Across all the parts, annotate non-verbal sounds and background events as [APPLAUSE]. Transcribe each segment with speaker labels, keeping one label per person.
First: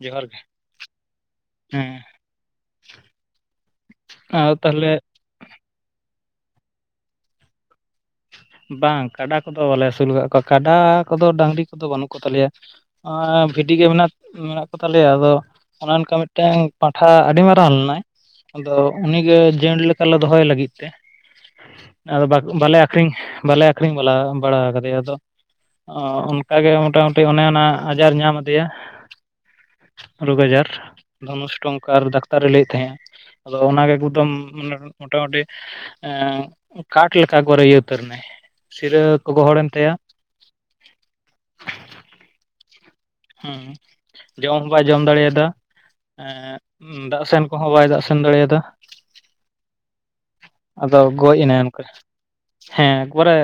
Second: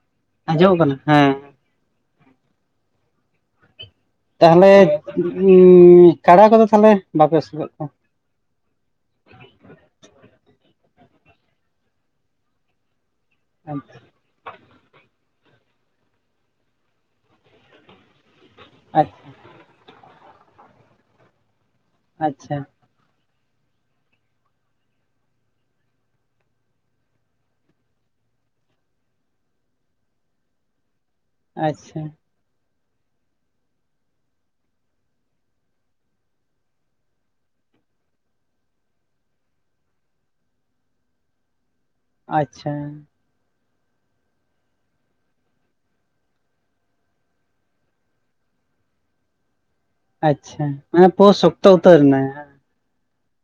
Speaker 1: ᱡᱚᱦᱟᱨ ᱜᱮ
Speaker 2: ᱟᱸᱡᱚᱢᱚᱜ ᱠᱟᱱᱟ, ᱦᱮᱸ
Speaker 1: ᱦᱮᱸ
Speaker 2: ᱛᱟᱦᱚᱞᱮ ᱩᱸᱻ ᱠᱟᱰᱟ ᱠᱚᱫᱚ ᱛᱟᱦᱚᱞᱮ ᱵᱟᱯᱮ ᱟᱹᱥᱩᱞᱮᱜ ᱠᱚᱣᱟ
Speaker 1: ᱵᱟᱝ ᱠᱟᱰᱟ ᱠᱚᱫᱚ ᱵᱟᱞᱮ ᱟᱹᱥᱩᱞ ᱠᱟᱜ ᱠᱚᱣᱟ ᱠᱟᱰᱟ ᱠᱚᱫᱚ ᱰᱟᱹᱟᱝᱨᱤ ᱠᱚᱫᱚ ᱵᱟᱹᱱᱩᱜ ᱠᱚᱛᱟᱞᱮᱭᱟ ᱟᱸ ᱵᱷᱤᱰᱤᱜ ᱜᱮ ᱢᱮᱱᱟᱜ ᱢᱮᱱᱟᱜ ᱠᱚᱛᱟᱞᱮᱭᱟ, ᱟᱫᱚ ᱚᱱᱟ ᱚᱱᱠᱟ ᱢᱤᱫᱴᱟᱝ ᱯᱟᱱᱴᱷᱟ ᱟᱹᱰᱤ ᱢᱟᱨᱟᱝ ᱞᱮᱱᱟᱭ᱾ ᱟᱫᱚ
Speaker 2: ᱟᱪᱪᱷᱟ
Speaker 1: ᱩᱱᱤᱜᱮ ᱡᱮᱱᱴ ᱞᱮᱠᱟᱞᱮ ᱫᱚᱦᱚᱭ ᱞᱟᱹᱜᱤᱫ ᱛᱮ᱾ ᱟᱫᱚ ᱵᱟᱠ
Speaker 2: ᱟᱪᱪᱷᱟ
Speaker 1: ᱵᱟᱞᱮ ᱟ ᱟᱠᱷᱨᱤᱧ ᱵᱟᱞᱮ ᱟᱠᱷᱨᱤᱧ ᱵᱟᱞᱟ ᱵᱟᱲᱟ ᱠᱟᱫᱮᱭᱟ ᱟᱫᱚ᱾ ᱚ ᱚᱱᱠᱟᱜᱮ ᱢᱚᱴᱟᱢᱩᱴᱤ ᱚᱱᱮ ᱚᱱᱟ ᱟᱡᱟᱨ ᱧᱟᱢ ᱟᱫᱮᱭᱟ᱾ ᱨᱳᱜᱽ ᱟᱡᱟᱨ ᱫᱷᱚᱱᱩᱥ ᱴᱚᱝᱠᱟ ᱟᱨ
Speaker 2: ᱟᱪᱪᱷᱟ
Speaker 1: ᱰᱟᱠ ᱛᱟᱨ ᱨᱮ ᱞᱟᱹᱭᱮᱫ ᱛᱟᱦᱮᱸᱼᱟ, ᱟᱫᱚ ᱚᱱᱟ ᱜᱮ ᱮᱠᱫᱚᱢᱮ ᱢᱚᱴᱟᱢᱩᱴᱤ ᱮᱸᱜ ᱠᱟᱴ ᱞᱮᱠᱟ ᱜᱚᱨᱮ ᱤᱭᱟᱹ ᱩᱛᱟᱹᱨ ᱱᱟᱭ, ᱥᱤᱨᱟᱹ ᱠᱚ ᱜᱚᱦᱚᱲᱮᱱ ᱛᱟᱭᱟ,
Speaker 2: ᱟᱪᱪᱷᱟ᱾
Speaker 1: ᱦᱮᱸ ᱡᱚᱢ ᱦᱚᱸ ᱵᱟᱭ ᱡᱚᱢ ᱫᱟᱲᱮᱭᱟᱫᱟᱸ᱾ ᱮ ᱫᱟᱜ ᱥᱮᱱ ᱠᱚᱦᱚᱸ ᱵᱟᱭ ᱫᱟᱜ ᱥᱮᱱ ᱫᱟᱲᱮᱭ ᱟᱫᱟ᱾
Speaker 2: ᱟᱪᱪᱷᱟ ᱢᱟᱱᱮ ᱯᱳ
Speaker 1: ᱜᱚᱡ ᱮᱱᱟᱭ
Speaker 2: ᱥᱚᱠᱛᱚ
Speaker 1: ᱚᱱᱠᱟ
Speaker 2: ᱩᱛᱟᱹᱨᱱᱟ
Speaker 1: ᱦᱮᱸ ᱜᱚᱨᱮ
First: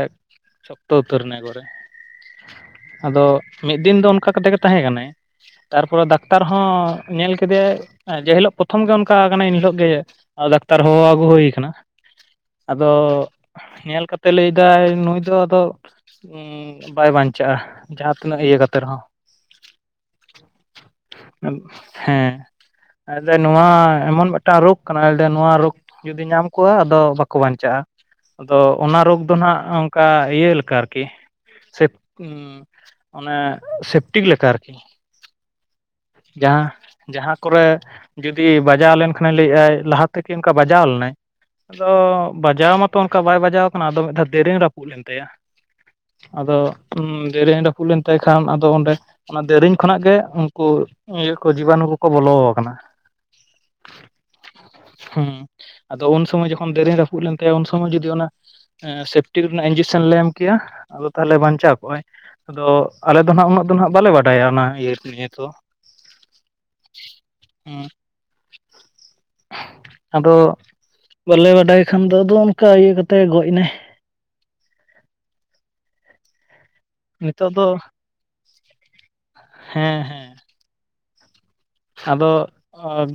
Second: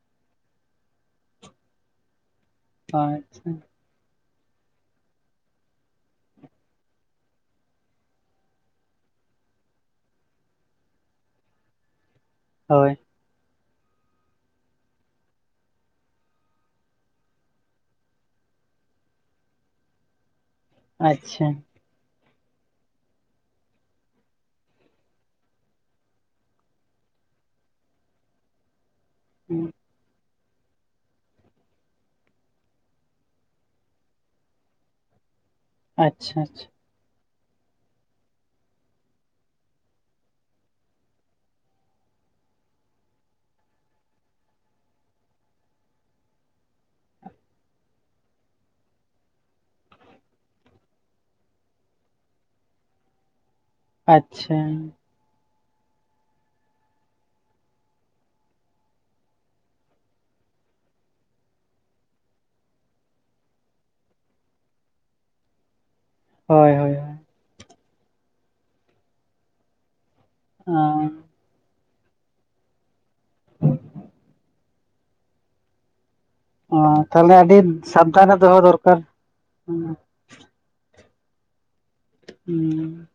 Speaker 1: ᱥᱚᱠᱛᱚ ᱩᱛᱟᱹᱨ ᱮᱱᱟ ᱜᱚᱨᱮ ᱟᱫᱚ
Speaker 2: ᱟᱪᱪᱷᱟ
Speaker 1: ᱢᱤᱫ ᱫᱤᱱ ᱫᱚ ᱚᱱᱠᱟ ᱠᱟᱛᱮᱜ ᱜᱮ ᱛᱟᱦᱮᱸ ᱠᱟᱱᱟ᱾ ᱛᱟᱨᱯᱚᱨᱮ ᱫᱟᱠᱛᱟᱨ ᱦᱚᱸ ᱧᱮᱞ ᱠᱮᱫᱮᱟᱭ ᱡᱮ ᱦᱤᱞᱳᱜ ᱯᱨᱚᱛᱷᱚᱢ ᱜᱮ ᱚᱱᱠᱟ ᱠᱟᱱᱟ ᱮᱱᱦᱤᱞᱳᱜ ᱜᱮ ᱫᱟᱠᱛᱟᱨ ᱦᱚᱸ ᱟᱹᱜᱩ ᱦᱩᱭ ᱠᱟᱱᱟ
Speaker 2: ᱦᱳᱭ
Speaker 1: ᱟᱫᱚ ᱧᱮᱞ ᱠᱟᱛᱮᱜ ᱞᱟᱹᱭ ᱫᱟᱭ ᱱᱩᱭ ᱫᱚ ᱟᱫᱚ ᱵᱟᱭ ᱵᱟᱧᱪᱟᱜ-ᱟ ᱡᱟᱦᱟᱸ ᱛᱤᱱᱟᱹᱜ ᱤᱭᱟᱹ ᱠᱟᱛᱮ ᱨᱮᱦᱚᱸ
Speaker 2: ᱟᱪᱪᱷᱟ
Speaker 1: [UNINTELLIGIBLE] ᱦᱮᱸ ᱱᱚᱣᱟ ᱮᱢᱚᱱ ᱢᱤᱫᱴᱟᱝ ᱨᱳᱜᱽ ᱠᱟᱱᱟ ᱱᱚᱣᱟ ᱨᱳᱜ ᱡᱩᱫᱤ ᱧᱟᱢ ᱠᱚᱣᱟ ᱟᱫᱚ ᱵᱟᱠᱚ ᱵᱟᱧᱪᱟᱜ-ᱟ ᱟᱫᱚ ᱚᱱᱟ ᱨᱳᱜᱽ ᱫᱚ ᱦᱟᱸᱜ ᱚᱱᱠᱟ ᱤᱭᱟᱹ ᱞᱮᱠᱟ ᱟᱨᱠᱤ ᱚᱱᱮ ᱴᱤᱠ ᱞᱮᱠᱟ ᱟᱨᱠᱤ
Speaker 2: ᱟᱪᱪᱷᱟ
Speaker 1: ᱡᱟᱦᱟᱸ ᱡᱟᱦᱟᱸ ᱠᱚᱨᱮ ᱡᱩᱫᱤ ᱵᱟᱡᱟᱣ ᱞᱮᱱᱠᱷᱟᱱᱮ ᱞᱟᱹᱭᱮᱫ ᱟᱭ ᱞᱟᱦᱟ ᱛᱮᱠᱤ ᱚᱱᱠᱟ ᱵᱟᱡᱟᱣ ᱞᱮᱱᱟᱭ᱾ ᱟᱫᱚ ᱵᱟᱡᱟᱣ ᱢᱟᱛᱚ ᱚᱱᱠᱟ ᱵᱟᱭ ᱵᱟᱡᱟᱣ ᱠᱟᱱᱟ ᱟᱫᱚ ᱢᱤᱫ ᱫᱷᱟᱣ ᱫᱮᱨᱤᱧ ᱨᱟᱹᱯᱩᱫ ᱞᱮᱱ ᱛᱟᱭᱟ᱾ ᱟᱫᱚ ᱫᱮᱨᱤᱱ ᱨᱟᱹᱯᱩᱫ ᱞᱮᱱ ᱛᱟᱭ ᱠᱷᱟᱱ ᱟᱫᱚ ᱚᱸᱰᱮ ᱚᱱᱟ ᱫᱮᱨᱮᱧ ᱠᱷᱚᱱᱟᱜ ᱜᱮ ᱩᱱᱠᱩ ᱤᱭᱟᱹ ᱠᱚ ᱡᱤᱵᱟᱱᱩ ᱠᱚᱠᱚ ᱵᱚᱞᱚ ᱠᱟᱱᱟ᱾
Speaker 2: ᱟᱪᱪᱷᱟ
Speaker 1: ᱦᱩᱸ ᱟᱫᱚ ᱩᱱ ᱥᱚᱢᱚᱭ ᱡᱚᱠᱷᱚᱱ ᱫᱮᱨᱮᱱ ᱨᱟᱹᱯᱩᱫ ᱞᱮᱱ ᱛᱟᱭᱟ ᱩᱱ ᱥᱚᱢᱚᱭ ᱡᱩᱫᱤ ᱚᱱᱟ, ᱥᱮᱯᱴᱤ ᱨᱮᱱᱟᱜ ᱤᱧᱡᱮᱠᱥᱮᱱ ᱞᱮ ᱮᱢ ᱠᱮᱭᱟ ᱟᱫᱚ ᱛᱟᱦᱚᱞᱮ ᱵᱟᱧᱪᱟᱣ ᱠᱚᱜ-ᱟᱭ ᱟᱫᱚ ᱟᱞᱮ ᱫᱚ ᱦᱟᱸᱜ ᱩᱱᱟᱹᱜ ᱫᱚ ᱦᱟᱸᱜ ᱵᱟᱞᱮ ᱵᱟᱰᱟᱭᱟ ᱚᱱᱟ ᱤᱭᱟᱹ ᱱᱤᱭᱟᱹ ᱫᱚ᱾
Speaker 2: ᱦᱳᱭ ᱦᱳᱭ
Speaker 1: ᱦᱩᱸ ᱟᱫᱚ
Speaker 2: [UNINTELLIGIBLE]
Speaker 1: ᱵᱟᱞᱮ ᱵᱟᱰᱟᱭ ᱠᱷᱟᱱ ᱫᱚ ᱟᱫᱚ ᱚᱱᱠᱟ ᱤᱭᱟᱹ ᱠᱟᱛᱮ ᱜᱚᱡ ᱮᱱᱟᱭ᱾
Speaker 2: ᱚ ᱛᱟᱦᱚᱞᱮ
Speaker 1: ᱱᱤᱛᱚᱜ
Speaker 2: ᱟᱹᱰᱤ
Speaker 1: ᱫᱚ
Speaker 2: ᱥᱟᱵᱫᱟᱱᱮ ᱫᱚᱦᱚ ᱫᱚᱨᱠᱟᱨ,
Speaker 1: ᱦᱮᱸ ᱦᱮᱸ ᱟᱫᱚ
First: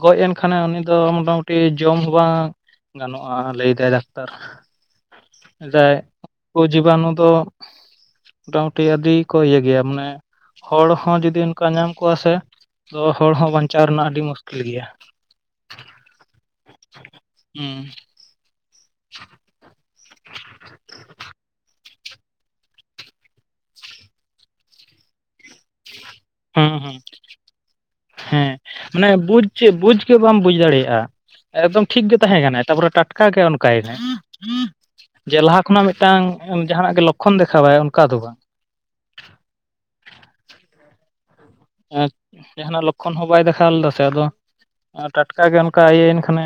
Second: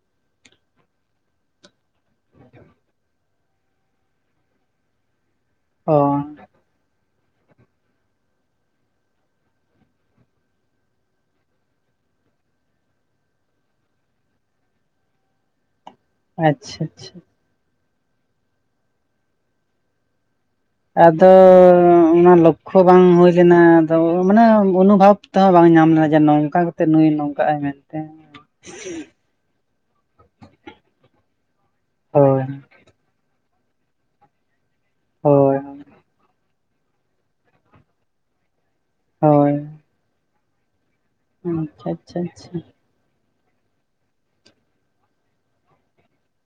Speaker 1: ᱜᱚᱡ ᱮᱱ ᱠᱷᱟᱱᱮ ᱩᱱᱤ ᱫᱚ ᱢᱚᱴᱟᱢᱩᱴᱤ ᱡᱚᱢ ᱦᱚᱸ ᱵᱟᱝ ᱜᱟᱱᱚᱜᱼᱟ᱾ ᱞᱟᱹᱭᱫᱟᱭ ᱰᱟᱠᱛᱟᱨ ᱞᱮᱫᱟᱭ
Speaker 2: ᱚ
Speaker 1: ᱩᱱᱠᱩ ᱡᱤᱵᱟᱱᱩ ᱫᱚ, ᱢᱚᱴᱟᱢᱩᱴᱤ ᱟᱹᱰᱤ ᱠᱚ ᱤᱭᱟᱹ ᱜᱮᱭᱟ ᱢᱟᱱᱮ, ᱦᱚᱲ ᱦᱚᱸ ᱡᱩᱫᱤ ᱚᱱᱠᱟ ᱧᱟᱢ ᱠᱚᱜᱼᱟ ᱥᱮ ᱛᱚ, ᱦᱚᱲ ᱦᱚᱸ ᱵᱟᱧᱪᱟᱣ ᱨᱮᱱᱟᱜ ᱟᱹᱰᱤ ᱢᱩᱥᱠᱤᱞ ᱜᱮᱭᱟ᱾
Speaker 2: ᱟᱪᱪᱷᱟ ᱟᱪᱪᱷᱟ
Speaker 1: ᱦᱩᱸ [INAUDIBLE]
Speaker 2: ᱟᱫᱚ ᱚᱱᱟ ᱞᱚᱠᱠᱷᱚ ᱵᱟᱝ ᱦᱩᱭ ᱞᱮᱱᱟ ᱟᱫᱚ ᱢᱟᱱᱮ ᱚᱱᱩᱵᱷᱷᱟᱵ ᱛᱮᱦᱚᱸ ᱵᱟᱝ ᱧᱟᱢ ᱞᱮᱱᱟ ᱡᱮ ᱱᱚᱝᱠᱟ
Speaker 1: ᱦᱩᱸ
Speaker 2: ᱠᱟᱛᱮ
Speaker 1: ᱦᱩᱸ
Speaker 2: ᱱᱩᱭ ᱱᱚᱝᱠᱟᱜ ᱟᱭ ᱢᱮᱱᱛᱮ᱾
Speaker 1: ᱪᱮᱫ ᱵᱩᱡ ᱜᱮ ᱵᱟᱢ ᱵᱩᱡ ᱫᱟᱲᱮᱭᱟᱜᱼᱟ ᱮᱠᱫᱚᱢ ᱴᱷᱤᱠ ᱜᱮ
Speaker 2: ᱦᱳᱭ
Speaker 1: ᱛᱟᱦᱮᱸ ᱠᱟᱱᱟᱭ ᱛᱟᱯᱚᱨᱮ ᱴᱟᱴᱠᱟ ᱚᱱᱠᱟ ᱜᱮ ᱚᱱᱠᱟᱭ ᱮᱱᱟᱭ ᱡᱮ
Speaker 2: ᱦᱳᱭ
Speaker 1: ᱞᱟᱦᱟ ᱠᱷᱚᱱᱟᱜ ᱢᱤᱫᱴᱟᱝ ᱡᱟᱦᱟᱱᱟᱜ ᱜᱮ ᱞᱚᱠᱠᱷᱚᱱ ᱫᱮᱠᱷᱟᱣᱟᱭ ᱚᱱᱠᱟ ᱫᱚ ᱵᱟᱝ
Speaker 2: ᱦᱳᱭ ᱟᱪᱪᱷᱟ ᱟᱪᱪᱷᱟ ᱟᱪᱪᱷᱟ
Speaker 1: ᱡᱟᱦᱟᱱᱟᱜ ᱞᱚᱠᱠᱷᱚᱱ ᱦᱚᱸ ᱵᱟᱭ ᱫᱮᱠᱷᱟᱣ ᱞᱮᱫᱟ ᱥᱮ ᱟᱫᱚ ᱴᱟᱴᱠᱟᱜ ᱜᱮ ᱚᱱᱠᱟ ᱤᱭᱟᱹᱭᱮᱱ ᱠᱷᱟᱱᱮ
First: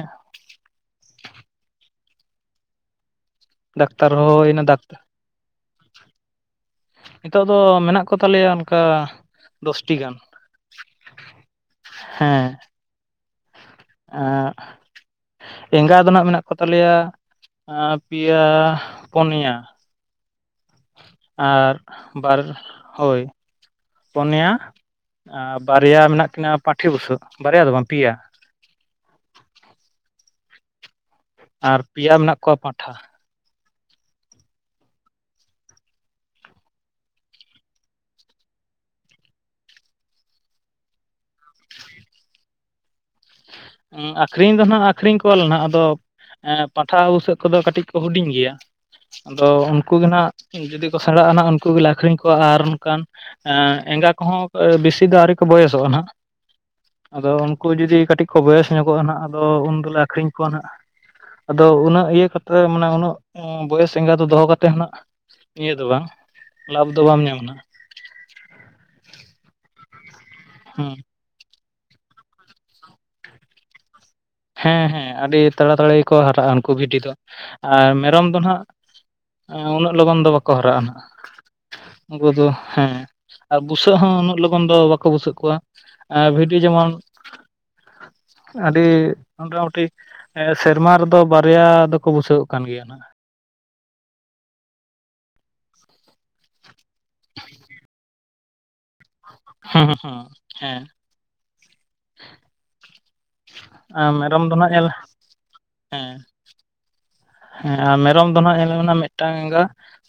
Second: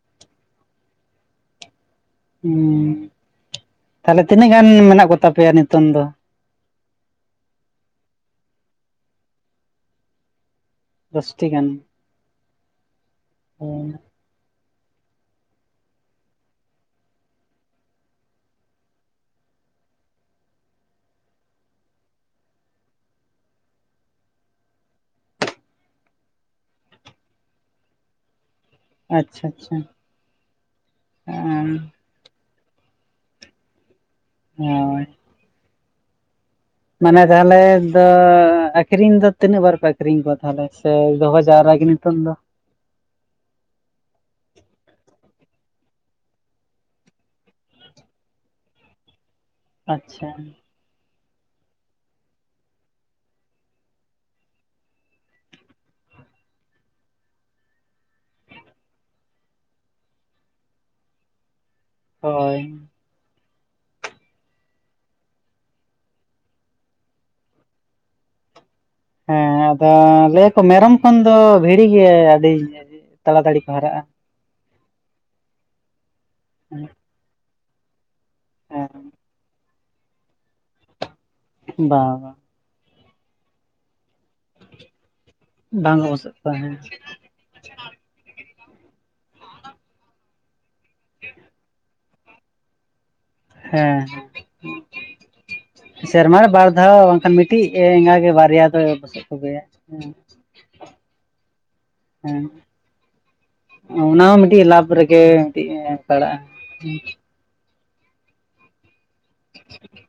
Speaker 2: ᱦᱩᱸ
Speaker 1: ᱰᱟᱠᱛᱟᱨ
Speaker 2: ᱛᱟᱦᱚᱞᱮ ᱛᱤᱱᱟᱹᱜ
Speaker 1: ᱦᱚᱦᱚᱭᱮᱱᱟ
Speaker 2: ᱜᱟᱱ
Speaker 1: ᱰᱟᱠᱛᱟᱨ
Speaker 2: ᱢᱮᱱᱟᱜ ᱠᱚᱛᱟ ᱯᱮᱭᱟ ᱱᱤᱛᱚᱝ ᱫᱚ
Speaker 1: ᱱᱤᱛᱚᱜ ᱫᱚ ᱢᱮᱱᱟᱜ ᱠᱚᱛᱟᱞᱮᱭᱟ ᱚᱱᱠᱟ ᱫᱚᱥᱴᱤ ᱜᱟᱱ
Speaker 2: ᱫᱚᱥᱴᱤ ᱜᱟᱱ
Speaker 1: ᱦᱮᱸ ᱮᱸᱜ ᱮᱸᱜᱟ ᱫᱚ ᱱᱟᱜ ᱢᱮᱱᱟᱜ ᱠᱚᱛᱟ ᱞᱮᱭᱟ ᱯᱮᱭᱟ ᱯᱚᱱᱭᱟ ᱟᱨ ᱵᱟᱨ ᱦᱳᱭ ᱯᱚᱱᱭᱟ ᱟᱨ ᱵᱟᱨᱭᱟ ᱢᱮᱱᱟᱜ ᱠᱤᱱᱟᱹ ᱯᱟᱴᱷᱤ ᱵᱩᱥᱟᱹᱜ ᱵᱟᱨᱭᱟ ᱫᱚ ᱵᱟᱝ ᱯᱮᱭᱟ
Speaker 2: ᱟᱪᱪᱷᱟ ᱟᱪᱪᱷᱟ
Speaker 1: ᱟᱨ ᱯᱮᱭᱟ ᱢᱮᱱᱟᱜ ᱠᱚᱣᱟ ᱯᱟᱸᱴᱷᱟ
Speaker 2: ᱦᱳᱭ ᱢᱟᱱᱮ ᱛᱟᱦᱚᱞᱮ ᱫᱚ ᱟᱠᱠᱷᱨᱤᱧ ᱫᱚ ᱛᱤᱱᱟᱹᱜ ᱵᱟᱨ ᱯᱮ ᱟᱠᱷᱨᱤᱧ ᱠᱚᱣᱟ ᱛᱟᱦᱞᱮ ᱥᱮ ᱫᱚᱦᱚ ᱡᱟᱣᱨᱟ ᱱᱤᱛᱚᱝ ᱫᱚ
Speaker 1: ᱟᱹᱠᱷᱨᱤᱧ ᱫᱚ ᱦᱟᱸᱜ ᱟᱠᱠᱷᱨᱤᱧ ᱠᱚᱣᱟᱞᱮ ᱱᱟᱜ ᱟᱫᱚ ᱯᱟᱸᱴᱷᱟ ᱵᱩᱥᱟᱹᱜ ᱠᱚᱫᱚ ᱠᱟᱹᱴᱤᱡ ᱠᱚ ᱦᱩᱰᱤᱧ ᱜᱮᱭᱟ ᱟᱫᱚ ᱩᱱᱠᱩ ᱜᱮ
Speaker 2: ᱟᱪᱪᱷᱟ
Speaker 1: ᱱᱟᱜ ᱡᱩᱫᱤ ᱥᱮᱬᱟᱜᱼᱟ ᱩᱱᱠᱩ ᱜᱮᱞᱮ ᱟᱠᱠᱷᱨᱤᱧ ᱠᱚᱣᱟ ᱟᱨ ᱚᱱᱠᱟᱱ ᱮᱸᱜᱟ ᱠᱚᱦᱚᱸ ᱵᱮᱥᱤ ᱫᱚ ᱟᱹᱣᱨᱤ ᱠᱚ ᱵᱚᱭᱮᱥᱚᱜᱼᱟ ᱱᱟᱜ ᱟᱫᱚ ᱩᱱᱠᱩ ᱡᱩᱫᱤ ᱠᱟᱹᱴᱤᱡ ᱠᱚ ᱵᱚᱭᱮᱥ ᱧᱚᱜᱚᱜᱼᱟ ᱱᱟᱦᱟᱜ ᱟᱫᱚ ᱩᱱ ᱫᱚᱞᱮ ᱟᱹᱠᱷᱨᱤᱧ ᱠᱚᱣᱟ ᱱᱟᱦᱟᱜ ᱟᱫᱚ ᱩᱱᱟᱹᱜ ᱤᱭᱟᱹ ᱠᱚᱛᱮ
Speaker 2: ᱦᱳᱭ
Speaker 1: ᱢᱟᱱᱮ ᱩᱱᱟᱹᱜ ᱵᱚᱭᱮᱥ ᱮᱸᱜᱟ ᱫᱚ ᱫᱚᱦᱚ ᱠᱟᱛᱮᱫ ᱱᱟᱜ ᱤᱭᱟᱹ ᱫᱚ ᱵᱟᱝ ᱞᱟᱵᱷ ᱫᱚ ᱵᱟᱢ ᱧᱟᱢ ᱱᱟᱦᱟᱜ
Speaker 2: ᱦᱮᱸ ᱟᱫᱚ ᱞᱟᱹᱭᱟᱠᱚ ᱢᱮᱨᱚᱢ
Speaker 1: ᱦᱩᱸ
Speaker 2: ᱠᱷᱚᱱ ᱫᱚ ᱵᱷᱤᱲᱤ ᱜᱮ ᱟᱹᱰᱤ ᱛᱟᱲᱟᱛᱟᱲᱤ ᱠᱚ ᱦᱟᱨᱟᱜᱼᱟ
Speaker 1: ᱦᱮᱸ ᱦᱮᱸ ᱟᱹᱰᱤ ᱛᱟᱲᱟᱛᱟᱲᱤ ᱜᱮᱠᱚ ᱦᱟᱨᱟᱜᱼᱟ ᱩᱱᱠᱩ ᱵᱷᱤᱰᱤ ᱫᱚ ᱟᱨ ᱢᱮᱨᱚᱢ ᱟᱫᱚ ᱱᱟᱜ ᱩᱱᱟᱹᱜ ᱞᱚᱜᱚᱱ ᱫᱚ ᱵᱟᱠᱚ ᱦᱟᱨᱟᱜᱼᱟ ᱱᱟᱜ
Speaker 2: ᱦᱮᱸ ᱵᱟᱝ
Speaker 1: ᱩᱱᱠᱩ ᱫᱚ ᱦᱮᱸ ᱟᱨ ᱵᱩᱥᱟᱹᱜ ᱦᱚᱸ ᱩᱱᱟᱹᱜ ᱞᱚᱜᱚᱱ ᱫᱚ ᱵᱟᱠᱚ ᱵᱩᱥᱟᱹᱜ ᱠᱚᱣᱟ
Speaker 2: ᱵᱟᱝ ᱠᱚ ᱵᱩᱥᱟᱹᱜ ᱠᱚᱣᱟ
Speaker 1: ᱵᱷᱤᱰᱤ
Speaker 2: ᱦᱮᱸ
Speaker 1: ᱡᱮᱢᱚᱱ ᱟᱹᱰᱤ ᱢᱚᱴᱟᱢᱩᱴᱤ ᱥᱮᱨᱢᱟ ᱨᱮᱫᱚ ᱵᱟᱨᱭᱟ ᱫᱚᱠᱚ ᱵᱩᱥᱟᱹᱜ ᱠᱟᱱ ᱜᱮᱭᱟ ᱱᱟᱜ
Speaker 2: ᱦᱮᱸ ᱥᱮᱨᱢᱟ ᱵᱟᱨ ᱫᱷᱟᱣ ᱵᱟᱝᱠᱷᱟᱱ ᱢᱤᱫᱴᱤᱡ ᱮᱸᱜᱟ ᱜᱮ ᱵᱟᱨᱭᱟ ᱫᱚ
Speaker 1: ᱦᱩᱸ ᱦᱩᱸ ᱦᱩᱸ ᱦᱮᱸ
Speaker 2: ᱦᱩᱸ
Speaker 1: ᱟᱨ
Speaker 2: ᱚᱱᱟ ᱦᱚᱸ
Speaker 1: ᱢᱮᱨᱚᱢ ᱫᱚ
Speaker 2: ᱢᱤᱫᱴᱤᱡ
Speaker 1: ᱱᱟᱜ ᱧᱮᱞ
Speaker 2: ᱞᱟᱵᱷ ᱨᱮᱜᱮ ᱢᱤᱫᱴᱤᱡ
Speaker 1: ᱦᱮᱸ
Speaker 2: ᱯᱟᱲᱟᱜᱼᱟ
Speaker 1: ᱦᱮᱸ ᱟᱨ ᱢᱮᱨᱚᱢ ᱫᱚᱦᱟᱜ ᱧᱮᱞᱮᱢᱮ ᱢᱤᱫᱴᱟᱝ ᱮᱸᱜᱟ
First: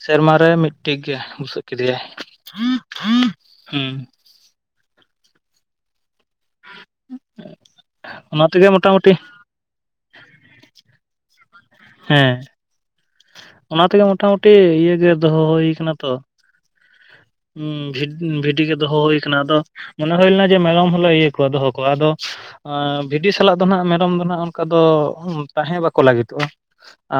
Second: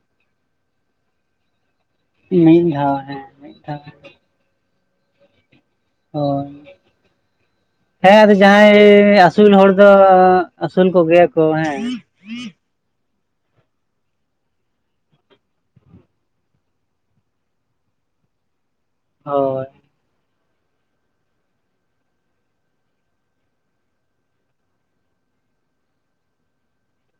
Speaker 1: ᱥᱮᱨᱢᱟ ᱨᱮ ᱢᱤᱫᱴᱤᱡ ᱜᱮ ᱵᱩᱥᱟᱹᱜ ᱠᱮᱫᱮᱭᱟᱭ᱾
Speaker 2: ᱢᱤᱫ ᱫᱷᱟᱣ ᱦᱮᱸ ᱢᱤᱫ ᱫᱷᱟᱣ
Speaker 1: ᱦᱩᱸ
Speaker 2: ᱦᱳᱭ ᱦᱮᱸ ᱟᱫᱚ
Speaker 1: ᱚᱱᱟ ᱛᱮᱜᱮ
Speaker 2: ᱡᱟᱦᱟᱸᱭ
Speaker 1: ᱢᱚᱴᱟᱢᱩᱴᱤ
Speaker 2: ᱟᱹᱥᱩᱞ ᱦᱚᱲ ᱫᱚ ᱟᱹᱥᱩᱞ ᱠᱚᱜᱮᱭᱟ ᱠᱚ ᱦᱮᱸ
Speaker 1: ᱦᱮᱸ ᱚᱱᱟ ᱛᱮᱜᱮ ᱢᱚᱴ ᱢᱩᱴᱤ ᱤᱭᱟᱹ ᱜᱮ ᱫᱚᱦᱚ ᱦᱩᱭ ᱟᱠᱟᱱᱟᱛᱚ ᱦᱩᱸ ᱵᱷᱤᱰᱤ ᱜᱮ ᱫᱚᱦᱚ ᱦᱩᱭ ᱟᱠᱟᱱᱟ ᱟᱫᱚ
Speaker 2: ᱦᱳᱭ
Speaker 1: ᱢᱚᱱᱮ ᱦᱩᱭ ᱞᱮᱱᱟ ᱡᱮ ᱢᱮᱨᱚᱢ ᱦᱚᱞᱮ ᱤᱭᱟᱹ ᱠᱚᱣᱟ ᱫᱚᱦᱚ ᱠᱚᱣᱟ ᱟᱫᱚ ᱵᱷᱤᱰᱤ ᱥᱟᱞᱟᱜ ᱫᱚ ᱦᱟᱸᱜ ᱢᱮᱨᱚᱢ ᱫᱚ ᱦᱟᱸᱜ ᱚᱱᱠᱟ ᱫᱚ ᱛᱟᱦᱮᱸ ᱵᱟᱠᱚ ᱞᱟᱹᱜᱤᱫᱚᱜᱼᱟ᱾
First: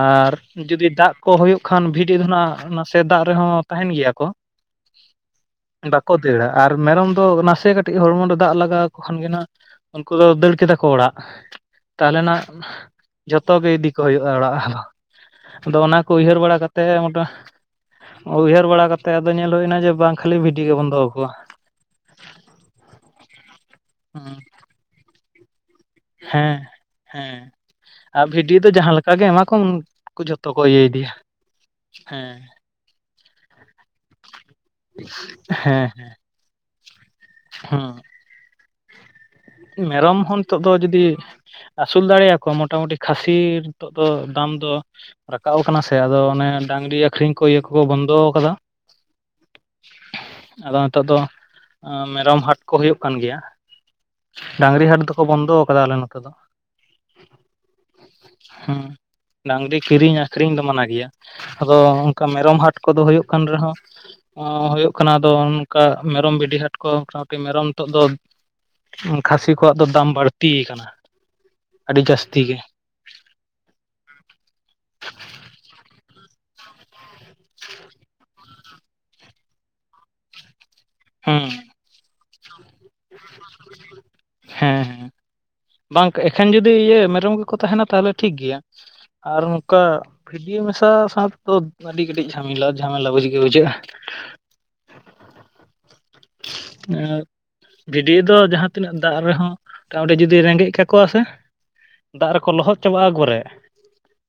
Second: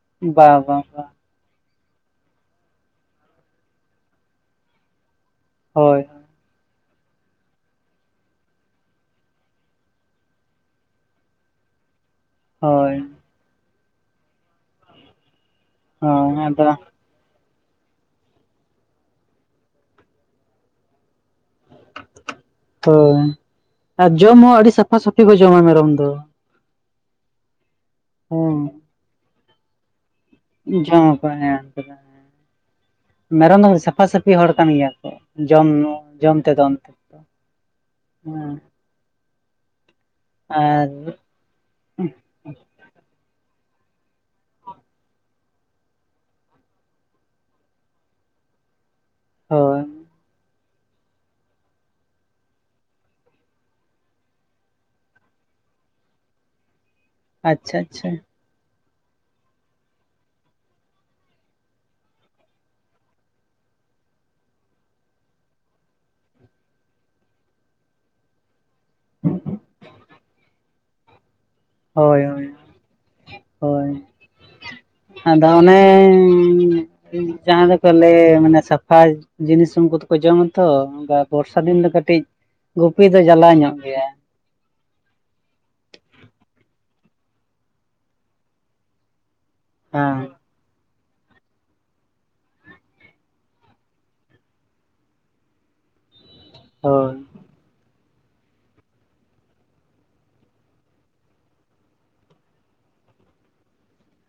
Speaker 1: ᱟᱨ
Speaker 2: ᱵᱟ ᱵᱟ
Speaker 1: ᱡᱩᱫᱤ
Speaker 2: ᱵᱟ
Speaker 1: ᱫᱟᱜ ᱠᱚ ᱦᱩᱭᱩᱜ ᱠᱷᱟᱱ ᱵᱷᱤᱰᱤ ᱫᱚ ᱱᱟᱜ ᱱᱟᱥᱮ ᱫᱟᱜ ᱨᱮᱦᱚᱸ ᱛᱟᱦᱮᱱ ᱜᱮᱭᱟ ᱠᱚ
Speaker 2: ᱦᱳᱭ
Speaker 1: ᱵᱟᱠᱚ ᱫᱟᱹᱲᱟ ᱟᱨ ᱢᱮᱨᱚᱢ ᱫᱚ ᱱᱟᱥᱮ ᱠᱟᱹᱴᱤᱡ ᱦᱚᱲᱢᱚ ᱨᱮ ᱫᱟᱜ ᱞᱟᱜᱟᱣ ᱟᱠᱚ ᱠᱷᱟᱱ ᱜᱮᱱᱟᱜ ᱩᱱᱠᱩ ᱫᱚ ᱫᱟᱹᱲ ᱠᱮᱫᱟ ᱠᱚ ᱚᱲᱟᱜ ᱛᱟᱦᱚᱞᱮᱱᱟᱜ
Speaker 2: ᱦᱳᱭ
Speaker 1: ᱡᱚᱛᱚ ᱜᱮ ᱤᱫᱤ ᱠᱚ ᱦᱩᱭᱩᱜᱼᱟ ᱚᱲᱟᱜ ᱦᱚᱸ ᱟᱫᱚ ᱚᱱᱟ ᱠᱚ
Speaker 2: ᱦᱳᱭ
Speaker 1: ᱩᱭᱦᱟᱹᱨ ᱵᱟᱲᱟ
Speaker 2: ᱟᱫᱚ
Speaker 1: ᱠᱟᱛᱮᱫ ᱢᱚᱴᱟ ᱩᱭᱦᱟᱹᱨ ᱵᱟᱲᱟ ᱠᱟᱛᱮᱜ ᱟᱫᱚ ᱧᱮᱞ ᱦᱩᱭ ᱮᱱᱟ ᱡᱮ ᱵᱟᱝ ᱠᱷᱟᱹᱞᱤ ᱵᱷᱤᱰᱤ ᱜᱮᱵᱚᱱ ᱫᱚᱦᱚ ᱠᱚᱣᱟ᱾
Speaker 2: ᱛᱚ ᱟᱨ ᱡᱚᱢ ᱦᱚᱸ ᱟᱹᱰᱤ ᱥᱟᱯᱷᱟ ᱥᱟᱹᱯᱷᱤ ᱠᱚ ᱡᱚᱢᱟ ᱢᱮᱨᱚᱢ ᱫᱚ᱾
Speaker 1: ᱦᱮᱸ ᱦᱮᱸ ᱟᱨ
Speaker 2: ᱦᱮᱸ
Speaker 1: ᱵᱷᱤᱰᱤ ᱫᱚ ᱡᱟᱦᱟᱸ ᱞᱮᱠᱟ ᱜᱮ ᱮᱢᱟ ᱠᱚᱢ ᱩᱱ ᱩᱠᱩ ᱡᱚᱛᱚ ᱠᱚ ᱤᱭᱟᱹ
Speaker 2: ᱡᱚᱢ
Speaker 1: ᱤᱫᱤᱭᱟ,
Speaker 2: ᱟᱠᱚ ᱦᱮᱸ ᱩᱱᱠᱩ ᱫᱚ
Speaker 1: ᱦᱮᱸ᱾
Speaker 2: ᱢᱮᱨᱚᱢ ᱫᱚ ᱥᱟᱯᱷᱟ ᱥᱟᱯ ᱯᱤ ᱦᱚᱲ ᱠᱟᱱ ᱜᱮᱭᱟ ᱠᱚ ᱡᱚᱢ ᱧᱩ
Speaker 1: ᱦᱮᱸ
Speaker 2: ᱡᱚᱢ ᱛᱮᱫᱚ,
Speaker 1: ᱦᱮᱸ
Speaker 2: ᱦᱩᱸ᱾
Speaker 1: ᱢᱮᱨᱚᱢ ᱦᱚᱸ ᱱᱤᱛᱚᱜ ᱫᱚ
Speaker 2: ᱟᱨ
Speaker 1: ᱡᱩᱫᱤ ᱟᱹᱥᱩᱞ ᱫᱟᱲᱮᱭᱟ ᱠᱚᱣᱟᱢ ᱢᱚᱴᱟᱢᱩᱴᱤ ᱠᱷᱟᱹᱥᱤ ᱱᱤᱛᱚᱜ ᱫᱚ ᱫᱟᱢ ᱫᱚ ᱨᱟᱠᱟᱵ ᱟᱠᱟᱱᱟ ᱥᱮ ᱟᱫᱚ ᱚᱱᱮ ᱰᱟᱝᱨᱤ ᱟᱠᱷᱨᱤᱧ ᱠᱚ ᱤᱭᱟᱹ ᱠᱚᱠᱚ ᱵᱚᱱᱫᱚ ᱟᱠᱟᱫᱟ᱾
Speaker 2: ᱦᱳᱭ
Speaker 1: ᱟᱫᱚ ᱱᱤᱛᱚᱜ ᱫᱚ ᱢᱮᱨᱚᱢ ᱦᱟᱴ ᱠᱚ ᱦᱩᱭᱩᱜ ᱠᱟᱱ ᱜᱮᱭᱟ᱾ ᱰᱟᱝᱨᱤ ᱦᱟᱴ ᱫᱚᱠᱚ ᱵᱚᱱᱫᱚ ᱟᱠᱟᱫᱟ ᱟᱞᱮ ᱱᱚᱛᱮ ᱫᱚ᱾
Speaker 2: ᱟᱪᱪᱷᱟ ᱟᱪᱪᱷᱟ
Speaker 1: ᱦᱩᱸ ᱰᱟᱝᱨᱤ ᱠᱤᱨᱤᱧ ᱟᱠᱷᱨᱤᱧ ᱫᱚ ᱢᱟᱱᱟ ᱜᱮᱭᱟ᱾ ᱟᱫᱚ ᱚᱱᱠᱟ ᱢᱮᱨᱚᱢ ᱦᱟᱴ ᱠᱚᱫᱚ ᱦᱩᱭᱩᱜ ᱠᱟᱱ ᱨᱮᱦᱚᱸ ᱦᱩᱭᱩᱜ ᱠᱟᱱᱟ ᱟᱫᱚ ᱚᱱᱠᱟ ᱢᱮᱨᱚᱢ ᱵᱷᱤᱰᱤ ᱦᱟᱴ ᱠᱚ ᱢᱚᱴᱟᱢᱩᱴᱤ ᱢᱮᱨᱚᱢ ᱱᱤᱛᱚᱜ ᱫᱚ ᱠᱷᱟᱹᱥᱤ ᱠᱚᱣᱟᱜ ᱫᱚ ᱫᱟᱢ ᱵᱟᱲᱛᱤ ᱟᱠᱟᱱᱟ᱾ ᱟᱹᱰᱤ
Speaker 2: ᱦᱳᱭ
Speaker 1: ᱡᱟᱹᱥᱛᱤ ᱜᱮ
Speaker 2: ᱦᱳᱭ ᱦᱳᱭ, ᱟᱫᱚ ᱚᱱᱮ ᱡᱟᱦᱟᱸ ᱫᱚ ᱠᱚ ᱞᱟᱹᱭ ᱢᱟᱱᱮ ᱥᱟᱯᱷᱟ ᱡᱤᱱᱤᱥ ᱩᱱᱠᱩ ᱫᱚᱠᱚ ᱡᱚᱢ-ᱟ ᱛᱚ᱾
Speaker 1: ᱦᱩᱸ ᱦᱮᱸ
Speaker 2: ᱵᱚᱨᱥᱟ ᱫᱤᱱ ᱫᱚ ᱠᱟᱹᱴᱤᱡ ᱜᱩᱯᱤ ᱫᱚ ᱡᱟᱞᱟ ᱧᱚᱜ ᱜᱮᱭᱟ᱾
Speaker 1: ᱦᱮᱸ ᱦᱮᱸ ᱵᱟᱝ ᱮᱠᱷᱮᱱ ᱡᱩᱫᱤ ᱤᱭᱟᱹ ᱢᱮᱨᱚᱢ ᱜᱮᱠᱚ ᱛᱟᱦᱮᱸᱱᱟ ᱛᱟᱦᱚᱞᱮ ᱴᱷᱤᱠ ᱜᱮᱭᱟ ᱟᱨ ᱱᱚᱝᱠᱟ
Speaker 2: ᱦᱮᱸ
Speaker 1: ᱵᱷᱤ ᱤᱭᱟᱹ ᱢᱮᱥᱟ ᱥᱟᱶ ᱫᱚ ᱟᱹᱰᱤ ᱠᱟᱹᱴᱤᱡ ᱡᱷᱟᱢᱮᱞᱟ ᱡᱷᱟᱢᱮᱞᱟ ᱵᱩᱡᱽ ᱜᱮ ᱵᱩᱡᱷᱟᱹᱜᱼᱟ᱾ [INAUDIBLE]
Speaker 2: ᱦᱳᱭ
Speaker 1: ᱟᱸ ᱵᱷᱤᱰᱤ ᱫᱚ ᱡᱟᱦᱟᱸ ᱛᱤᱱᱟᱹᱜ ᱫᱟᱜ ᱨᱮᱦᱚᱸ ᱢᱚᱴᱟᱢᱩᱴᱤ ᱡᱩᱫᱤ ᱡᱩᱫᱤ ᱨᱮᱸᱜᱮᱡ ᱠᱟᱠᱚᱣᱟ ᱥᱮ ᱫᱟᱜ ᱨᱮᱠᱚ ᱞᱚᱦᱚᱫ ᱪᱟᱵᱟᱜᱼᱟ ᱜᱚᱨᱮ᱾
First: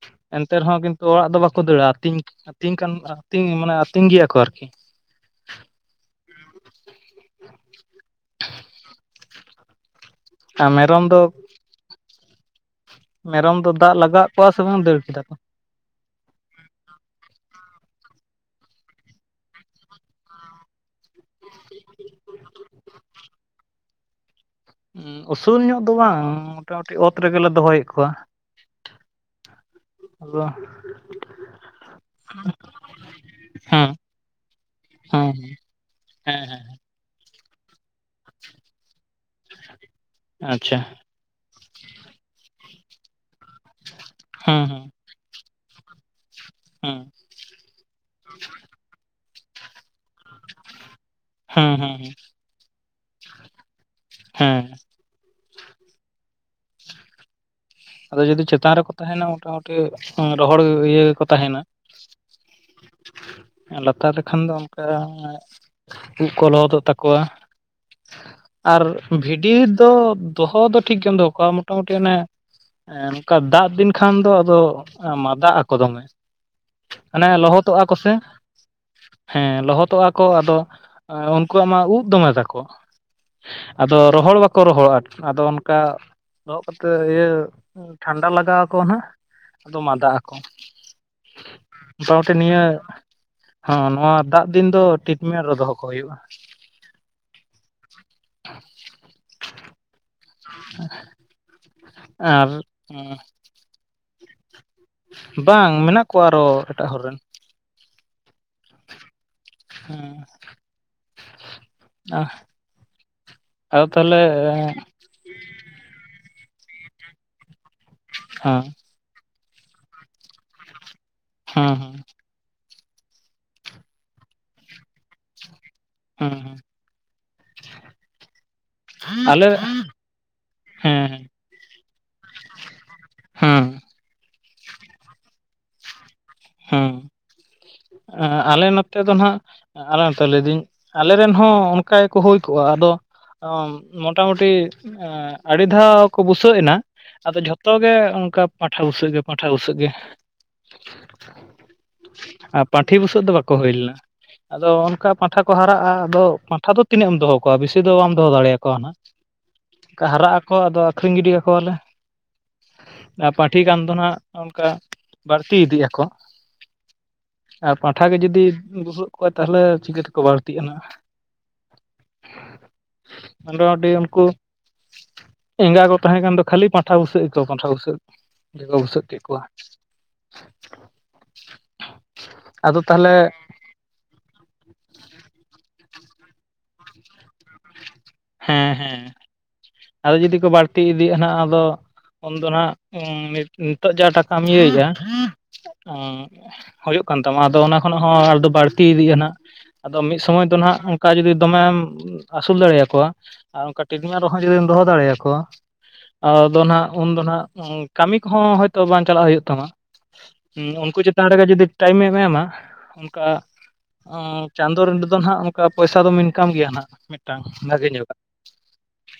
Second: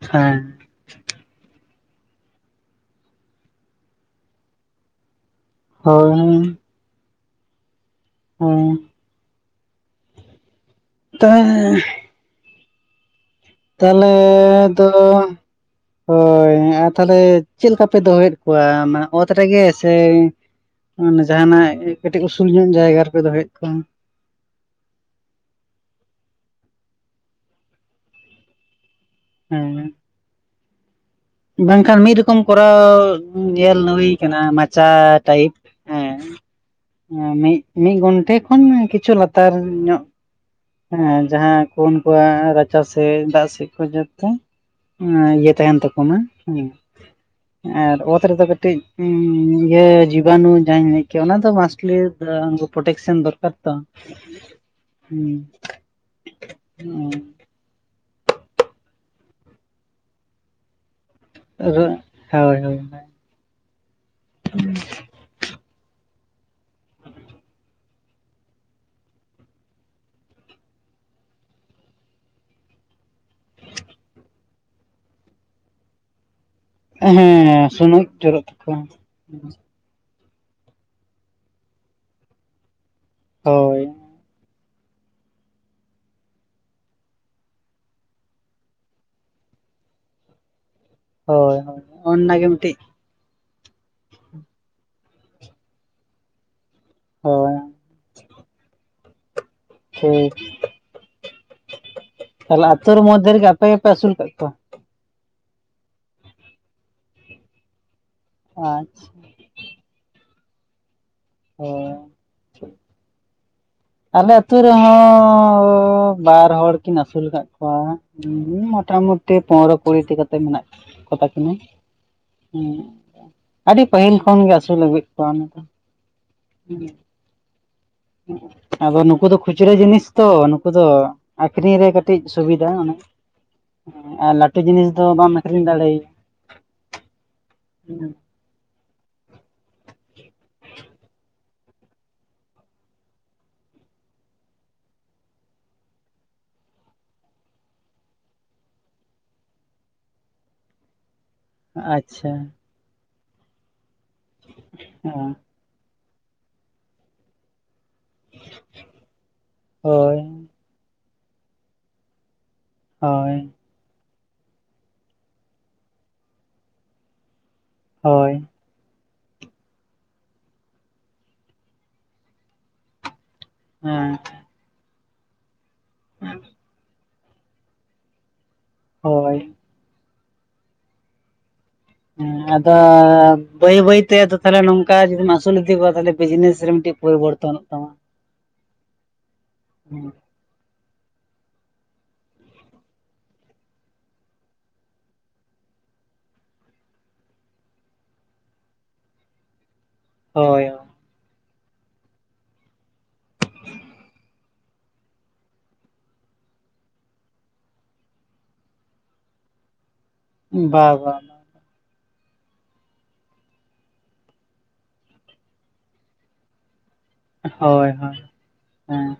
Speaker 2: ᱦᱮᱸ
Speaker 1: ᱛᱮ ᱨᱮᱦᱚᱸ ᱠᱤᱱᱛᱩ ᱚᱲᱟᱜ ᱫᱚ ᱵᱟᱠᱚ ᱫᱟᱹᱲᱟ᱾ ᱟᱹᱛᱤᱧ ᱟᱹᱛᱤᱧᱠᱟᱱ ᱟᱹᱛᱤᱧ ᱢᱟᱱᱮ ᱟᱹᱛᱤᱧ ᱜᱮᱭᱟ ᱠᱚ ᱟᱨᱠᱤ᱾
Speaker 2: ᱦᱳᱭ ᱦᱮᱸ
Speaker 1: ᱛᱟᱢᱮᱫ
Speaker 2: ᱛᱟᱦᱮᱸᱻ
Speaker 1: ᱢᱮᱨᱚᱢ ᱫᱚ ᱫᱟᱜ
Speaker 2: ᱛᱟᱦᱞᱮ
Speaker 1: ᱞᱟᱜᱟᱣᱟᱜ ᱠᱚᱣᱟ ᱥᱮ ᱵᱟᱝ
Speaker 2: ᱫᱚ
Speaker 1: ᱫᱟᱹᱲ ᱠᱮᱫᱟ ᱠᱚ
Speaker 2: ᱦᱳᱭ ᱟᱨ ᱛᱟᱦᱚᱞᱮ ᱪᱮᱫ ᱞᱮᱠᱟ ᱯᱮ ᱫᱚᱦᱚᱭᱮᱫ ᱠᱚᱣᱟ? ᱢᱟᱱᱮ ᱚᱛ ᱨᱮᱜᱮ ᱥᱮ ᱢᱟᱱᱮ ᱡᱟᱦᱟᱸᱱᱟᱜ ᱠᱟᱹᱴᱤᱡ ᱩᱥᱩᱞ ᱧᱚᱜ ᱡᱟᱭᱜᱟ ᱨᱮᱯᱮ ᱫᱚᱦᱚᱭᱮᱫ ᱠᱚᱣᱟ᱾
Speaker 1: ᱩᱸ ᱩᱥᱩᱞ ᱧᱚᱜ ᱫᱚ ᱵᱟᱝ ᱢᱚᱴᱟᱢᱩᱴᱤ ᱚᱛ ᱨᱮᱜᱮᱞᱮ ᱫᱚᱦᱚᱭᱮᱫ ᱠᱚᱣᱟ᱾
Speaker 2: ᱦᱮᱸ
Speaker 1: ᱟᱫᱚ
Speaker 2: ᱵᱟᱝᱠᱷᱟᱱ ᱢᱤᱫ ᱨᱚᱠᱚᱢ ᱠᱚᱨᱟᱣ ᱧᱮᱞ
Speaker 1: ᱦᱮᱸ
Speaker 2: ᱦᱩᱭ ᱠᱟᱱᱟ ᱢᱟᱪᱟ
Speaker 1: ᱦᱮᱸ
Speaker 2: ᱴᱟᱭᱤᱯ᱾
Speaker 1: ᱦᱮᱸ ᱦᱮᱸ
Speaker 2: ᱚᱸ ᱢᱤᱜ ᱢᱤᱜ ᱜᱷᱚᱱᱴᱮ ᱠᱷᱚᱱ ᱠᱤᱹᱪᱷᱩ ᱞᱟᱛᱟᱨ ᱧᱚᱜ
Speaker 1: ᱟᱪᱪᱷᱟ
Speaker 2: ᱮᱸ ᱡᱟᱦᱟᱸ ᱠᱚ ᱩᱱᱠᱩᱣᱟᱜ ᱨᱟᱪᱟ ᱥᱮ ᱫᱟᱜ ᱥᱮᱫ ᱠᱚ ᱡᱚᱛᱚ
Speaker 1: ᱦᱮᱸ ᱦᱮᱸ
Speaker 2: ᱚᱸ ᱤᱭᱟᱹ ᱛᱟᱭᱚᱢ ᱛᱮᱠᱚ ᱮᱢᱟ ᱦᱮᱸ ᱟᱨ ᱚᱛ ᱨᱮᱫᱚ ᱠᱟᱹᱴᱤᱡ ᱦᱩᱸᱻ ᱤᱭᱟᱹ ᱡᱤᱵᱟᱱᱩ ᱡᱟᱦᱟᱸᱧ ᱢᱮᱱ ᱠᱮᱭᱟ ᱚᱱᱟ ᱫᱚ
Speaker 1: ᱦᱮᱸ
Speaker 2: ᱢᱟᱥᱴᱞᱤ
Speaker 1: ᱦᱮᱸ ᱦᱮᱸ
Speaker 2: ᱯᱨᱚᱴᱮᱠᱥᱮᱱ ᱫᱚᱨᱠᱟᱨ ᱛᱚ᱾
Speaker 1: ᱦᱮᱸ
Speaker 2: ᱦᱮᱸ [UNINTELLIGIBLE]
Speaker 1: ᱟᱫᱚ ᱡᱚᱫᱤ ᱪᱮᱛᱟᱱ ᱨᱮᱠᱚ ᱛᱟᱦᱮᱸᱱᱟ ᱢᱚᱴᱟᱢᱩᱴᱤ ᱨᱚᱦᱚᱲ ᱤᱭᱟᱹ ᱜᱮᱠᱚ ᱛᱟᱦᱮᱱᱟ
Speaker 2: ᱟᱫᱚ ᱦᱳᱭ ᱦᱳᱭ,
Speaker 1: ᱞᱟᱛᱟᱨ ᱞᱮᱹᱠᱷᱟᱱ ᱫᱚ ᱚᱱᱠᱟᱹ ᱩᱵ ᱠᱚ ᱞᱚᱦᱚᱫᱚᱼᱜ ᱛᱟᱠᱚᱣᱼᱟ ᱟᱨ ᱵᱷᱤᱰᱤ ᱫᱚ ᱫᱚᱦᱚ ᱫᱚ ᱴᱷᱤᱠᱹ ᱜᱮᱢ ᱫᱚᱦᱚ ᱠᱚᱣᱟᱹ ᱢᱚᱴᱟᱢᱩᱴᱤ ᱚᱼᱱᱮ ᱦᱮᱸ ᱚᱱᱠᱟ ᱫᱟᱜ ᱫᱤᱱᱹ ᱠᱷᱟᱱᱹ ᱫᱚ ᱟᱼᱫᱚ ᱢᱟ ᱫᱟᱜ ᱟᱠᱚ ᱫᱚ ᱢᱮ ᱟᱱᱮ
Speaker 2: ᱦᱮᱸ
Speaker 1: ᱞᱚᱦᱚᱫᱚᱜᱼᱟ ᱠᱚ
Speaker 2: ᱥᱩᱱᱩᱡ
Speaker 1: ᱥᱮ
Speaker 2: ᱡᱚᱨᱚᱜ ᱛᱟᱠᱚᱣᱟ
Speaker 1: ᱦᱮᱸ ᱞᱚᱦᱚᱫᱚᱜᱼᱟ ᱩᱠᱚ ᱟᱼᱫᱚ ᱩᱱᱠᱩᱹᱣᱟᱜ ᱢᱟ ᱩᱵ ᱫᱚ ᱢᱮ ᱛᱟᱠᱚ
Speaker 2: ᱦᱳᱭ
Speaker 1: ᱟᱼᱫᱚ ᱨᱚᱦᱚᱲᱹ ᱵᱟᱠᱚ ᱨᱚᱦᱚᱲᱼᱟ ᱟᱼᱫᱚ ᱚᱱᱠᱟᱹ ᱫᱚᱦᱚᱜ ᱠᱟᱛᱮᱫ ᱤᱭᱟᱹ ᱠᱷᱟᱱ ᱰᱟ ᱞᱟᱜᱟᱼᱣ ᱟᱠᱚ ᱦᱟᱸᱜ ᱟᱼᱫᱚ ᱢᱟᱫ ᱟᱼᱠᱚ
Speaker 2: ᱦᱳᱭ ᱦᱳᱭ
Speaker 1: ᱥᱟᱶᱹᱛᱮ
Speaker 2: ᱚᱱᱟᱜᱮ
Speaker 1: ᱱᱤᱭᱟᱹ
Speaker 2: ᱢᱤᱫᱴᱤᱡ
Speaker 1: ᱦ ᱱᱚᱣᱟ ᱫᱟᱜ ᱫᱤᱱᱹ ᱫᱚ ᱴᱤᱴᱢᱮᱱᱴ ᱨᱮ ᱫᱚᱹᱦᱚᱸ ᱠᱚ ᱦᱩᱭᱩᱜᱼᱟ
Speaker 2: ᱦᱳᱭᱸ
Speaker 1: [INAUDIBLE]
Speaker 2: ᱴᱷᱤᱠ
Speaker 1: ᱟᱨ
Speaker 2: ᱛᱟᱦᱞᱮ ᱟᱛᱳ ᱨᱮ ᱢᱚᱫᱽᱫᱷᱮ ᱨᱮᱹᱜᱮ ᱟᱼᱯᱮ ᱜᱮ ᱯᱮ ᱟᱹᱥᱩᱞ ᱠᱟᱜ ᱠᱚᱣᱟᱹ
Speaker 1: ᱵᱟᱝ ᱢᱮᱱᱟᱜ ᱠᱚᱣᱟᱹ ᱟᱨᱚ ᱮᱴᱟᱜ ᱦᱚᱨ ᱨᱮᱱ
Speaker 2: ᱟᱼᱪᱷᱟ
Speaker 1: ᱦᱮᱸ
Speaker 2: ᱚᱦᱸ
Speaker 1: ᱚᱦᱸ
Speaker 2: ᱟᱞᱮ ᱟᱛᱳ ᱨᱮᱦᱚᱸ ᱵᱟᱨ ᱦᱚᱲ ᱠᱤᱱ ᱟᱹᱥᱩᱞ ᱟᱼᱠᱟᱫ ᱠᱚᱣᱼᱟ ᱦᱮᱸ ᱢᱳᱚᱴᱟᱢᱩᱴᱤ ᱯᱚᱱᱨᱚ ᱠᱩᱲᱤ ᱠᱟᱹᱛᱮ ᱢᱮᱱᱟᱜᱼᱟᱹ ᱠᱚᱛᱟ ᱠᱤᱱᱟᱹ
Speaker 1: ᱦᱮᱸ
Speaker 2: ᱦᱮ ᱟᱹᱰᱤ ᱯᱟᱹᱦᱤᱞ ᱠᱷᱚᱱ ᱜᱮ ᱟᱹᱥᱩᱞ ᱞᱟᱹᱜᱤᱫ ᱠᱚᱹᱣᱟᱢ
Speaker 1: ᱦᱮᱸ ᱦᱮᱸ
Speaker 2: ᱟᱼᱫᱚ ᱱᱩᱠᱩ ᱫᱚ
Speaker 1: ᱟᱞᱮ
Speaker 2: ᱠᱷᱩᱪᱨᱟᱹ ᱡᱤᱱᱤᱥ ᱛᱚ ᱱᱩᱠᱩ ᱫᱚ
Speaker 1: ᱦᱮᱸ
Speaker 2: ᱟᱹᱠᱷᱨᱤᱧ ᱨᱮ ᱠᱟᱹᱴᱤᱡ ᱥᱩᱵᱤᱫᱷᱟ ᱚᱱᱟ
Speaker 1: ᱦᱮᱸ
Speaker 2: ᱟᱨ ᱞᱟᱹᱴᱩ ᱡᱤᱱᱤᱥ ᱫᱚ ᱵᱟᱢ ᱟᱹᱠᱷᱨᱤᱧ ᱫᱟᱲᱮᱭᱟ
Speaker 1: ᱦᱮᱸ ᱟᱼᱞᱮ ᱱᱚᱛᱮ ᱫᱚ ᱱᱟᱜ ᱟᱮ ᱱᱛᱚ ᱞᱟᱹᱭᱫᱟᱹᱧ ᱟᱼᱞᱮᱨᱮᱱ ᱦᱚᱸ ᱚᱱᱹᱠᱟ ᱜᱮ ᱠᱚ ᱦᱩᱭ ᱠᱚᱜᱼᱟ ᱟᱼᱫᱚ ᱢᱚᱴᱟᱢᱩᱴᱤ ᱟᱹᱰᱤ ᱫᱷᱟᱼᱣ ᱠᱚ ᱵᱩᱥᱟᱹᱜ ᱮᱱᱟᱹᱧ ᱟᱼᱫᱚ ᱡᱷᱚᱛᱚ ᱜᱮ ᱚᱱᱠᱟ ᱯᱟᱸᱴᱷᱟ ᱵᱩᱥᱟᱹᱜ ᱜᱮ ᱯᱟᱸᱴᱷᱟ ᱵᱩᱥᱟᱹᱜ ᱜᱮ
Speaker 2: ᱟᱪᱪᱷᱟ
Speaker 1: ᱟᱨ ᱯᱟᱱᱴᱷᱤ ᱵᱩᱥᱟᱹᱜ ᱫᱚ ᱵᱟᱠᱚ ᱦᱩᱭ ᱞᱮᱱᱟᱹᱧ ᱟᱼᱫᱚ ᱚᱱᱠᱟᱹ
Speaker 2: ᱦᱮᱸ
Speaker 1: ᱯᱟᱱᱴᱷᱟ ᱠᱚ ᱠᱚ ᱦᱟᱨᱟᱜᱼᱟ ᱟᱼᱫᱚ ᱯᱟᱱᱴᱷᱟ ᱫᱚ ᱛᱤᱱᱟᱹᱜ ᱮᱢ ᱫᱚ ᱦᱚᱸ ᱠᱚᱣᱟᱹ ᱵᱮᱥᱤ ᱫᱚ ᱵᱟᱢ ᱫᱚ ᱦᱚᱸ ᱫᱟᱲᱮᱭ ᱟᱼᱠᱚᱣᱟ ᱦᱱᱟᱜ
Speaker 2: ᱦᱳᱭ
Speaker 1: ᱦᱟᱨᱟᱜ ᱟᱠ ᱠᱚ ᱟᱼᱫᱚ ᱟᱹᱠᱷᱨᱤᱧ ᱜᱤᱰᱤ ᱠᱟᱠᱚᱣᱟᱹᱞᱮ ᱟᱨ
Speaker 2: ᱦᱳᱭ
Speaker 1: ᱯᱟᱹᱴᱷᱤ ᱠᱟᱱ ᱫᱚ ᱱᱟᱜ ᱚᱱᱠᱟᱹ ᱵᱟᱹᱲᱛᱤ ᱤᱫᱤᱜ ᱟᱠᱚ ᱟᱨ ᱯᱟᱸᱴᱷᱟ ᱜᱮ
Speaker 2: ᱦᱳᱭ
Speaker 1: ᱡᱩᱫᱤ ᱵᱩᱥᱟᱹᱜ ᱠᱚᱣᱟᱹ ᱛᱟᱦᱞᱮ ᱪᱤᱠᱟᱹ ᱛᱮ ᱠᱚ ᱵᱟᱹᱲᱛᱤᱜᱼᱟ ᱦ ᱟᱸᱫᱚ ᱟᱰᱤ
Speaker 2: ᱦᱮᱸ
Speaker 1: ᱩᱱᱠᱩ ᱮᱸᱜᱟ ᱠᱚ ᱛᱟᱦᱮᱸ ᱠᱟᱱ ᱫᱚ ᱠᱷᱟᱹᱞᱤ ᱯᱟᱱᱴᱷᱟ ᱵᱩᱥᱟᱹᱜ ᱜᱮ ᱠᱚ ᱯᱟᱱᱴᱷᱟ ᱵᱩᱥᱟᱹᱜ ᱠᱮᱫ ᱯᱟᱴᱷᱟ ᱵᱩᱥᱟᱹᱜ ᱠᱮᱫ
Speaker 2: ᱦᱳᱭ
Speaker 1: ᱠᱚᱣᱟ
Speaker 2: ᱦᱮᱸ
Speaker 1: [UNINTELLIGIBLE]
Speaker 2: ᱦᱮᱸ ᱟᱫᱚ ᱵᱟᱹᱭ ᱵᱟᱹᱭ ᱛᱮ ᱟᱫᱚ ᱛᱟᱻᱞᱮ ᱱᱚᱝᱠᱟ ᱡᱩᱫᱤᱢ ᱟᱹᱥᱩᱞ ᱤᱫᱤ ᱠᱚᱣᱟ ᱛᱟᱻᱞᱮ ᱵᱤᱡᱱᱮᱥ ᱨᱮ ᱢᱤᱫᱴᱮᱡ ᱯᱚᱨᱤᱵᱚᱨᱛᱚᱱᱚᱜ ᱛᱟᱢᱟ
Speaker 1: ᱦᱮᱸ ᱦᱮᱸ ᱟᱫᱚ ᱡᱩᱫᱤ ᱠᱚ ᱵᱟᱹᱲᱛᱤ ᱤᱫᱤᱜ ᱟᱱᱟᱜ ᱟᱫᱚ ᱩᱱ ᱫᱦᱚ ᱱᱟᱜ ᱱᱤᱛᱚᱜ ᱡᱟᱦᱟᱸᱴᱟᱠᱟᱢ ᱤᱭᱟᱹᱭᱮᱜ ᱟ ᱦᱩᱭᱩᱜ ᱠᱟᱱ ᱛᱟᱢᱟ ᱟᱫᱚ ᱚᱱᱟ ᱠᱷᱚᱱ ᱦᱚᱸ ᱟᱫᱚ ᱵᱟᱹᱲᱛᱤ ᱤᱫᱤᱜᱼᱟ ᱱᱟᱜ ᱟᱫᱚ ᱢᱤᱫ ᱥᱚᱢᱚᱭ ᱫᱚ
Speaker 2: ᱦᱳᱭ ᱦᱳᱭ
Speaker 1: ᱱᱟᱜ ᱚᱱᱠᱟ ᱡᱩᱫᱤ ᱫᱚᱢᱮᱢ ᱟᱹᱥᱩᱞ ᱫᱟᱲᱮᱭᱟᱠᱚᱣᱟ ᱟᱨ ᱚᱱᱠᱟ ᱴᱤᱠᱱᱟ. ᱨᱮᱦᱚᱸ ᱡᱩᱫᱤᱢ ᱫᱚᱦᱚ ᱫᱟᱨᱮ ᱟᱠᱚᱣᱟ ᱟᱫᱚ ᱱᱟᱜ ᱩᱱᱫᱚ ᱱᱟᱜ ᱠᱟᱹᱢᱤ ᱠᱚᱦᱚᱸ ᱦᱳᱭᱛᱳ ᱵᱟᱝ ᱪᱟᱞᱟᱜ ᱦᱩᱭᱩᱜ ᱛᱟᱢᱟ ᱦᱮᱸ
Speaker 2: ᱵᱟ
Speaker 1: ᱩᱱᱠᱩ
Speaker 2: ᱵᱟ
Speaker 1: ᱪᱮᱛᱟᱱ ᱨᱮᱜᱮ ᱡᱩᱫᱤ ᱴᱟᱭᱤᱢ ᱮᱢ ᱮᱢᱟ ᱚᱱᱠᱟ ᱦᱸ ᱪᱟᱸᱫᱚ ᱨᱮᱫᱦᱚ ᱱᱟᱸᱜ ᱚᱱᱠᱟ ᱯᱚᱭᱥᱟ. ᱫᱚᱢ ᱤᱱᱠᱟᱢ ᱜᱮᱭᱟ ᱱᱟᱸᱜ ᱢᱤᱫᱴᱟᱝ ᱵᱷᱟᱜᱮ
Speaker 2: ᱦᱳᱭ
Speaker 1: ᱧᱚᱜ
Speaker 2: ᱦᱮᱸ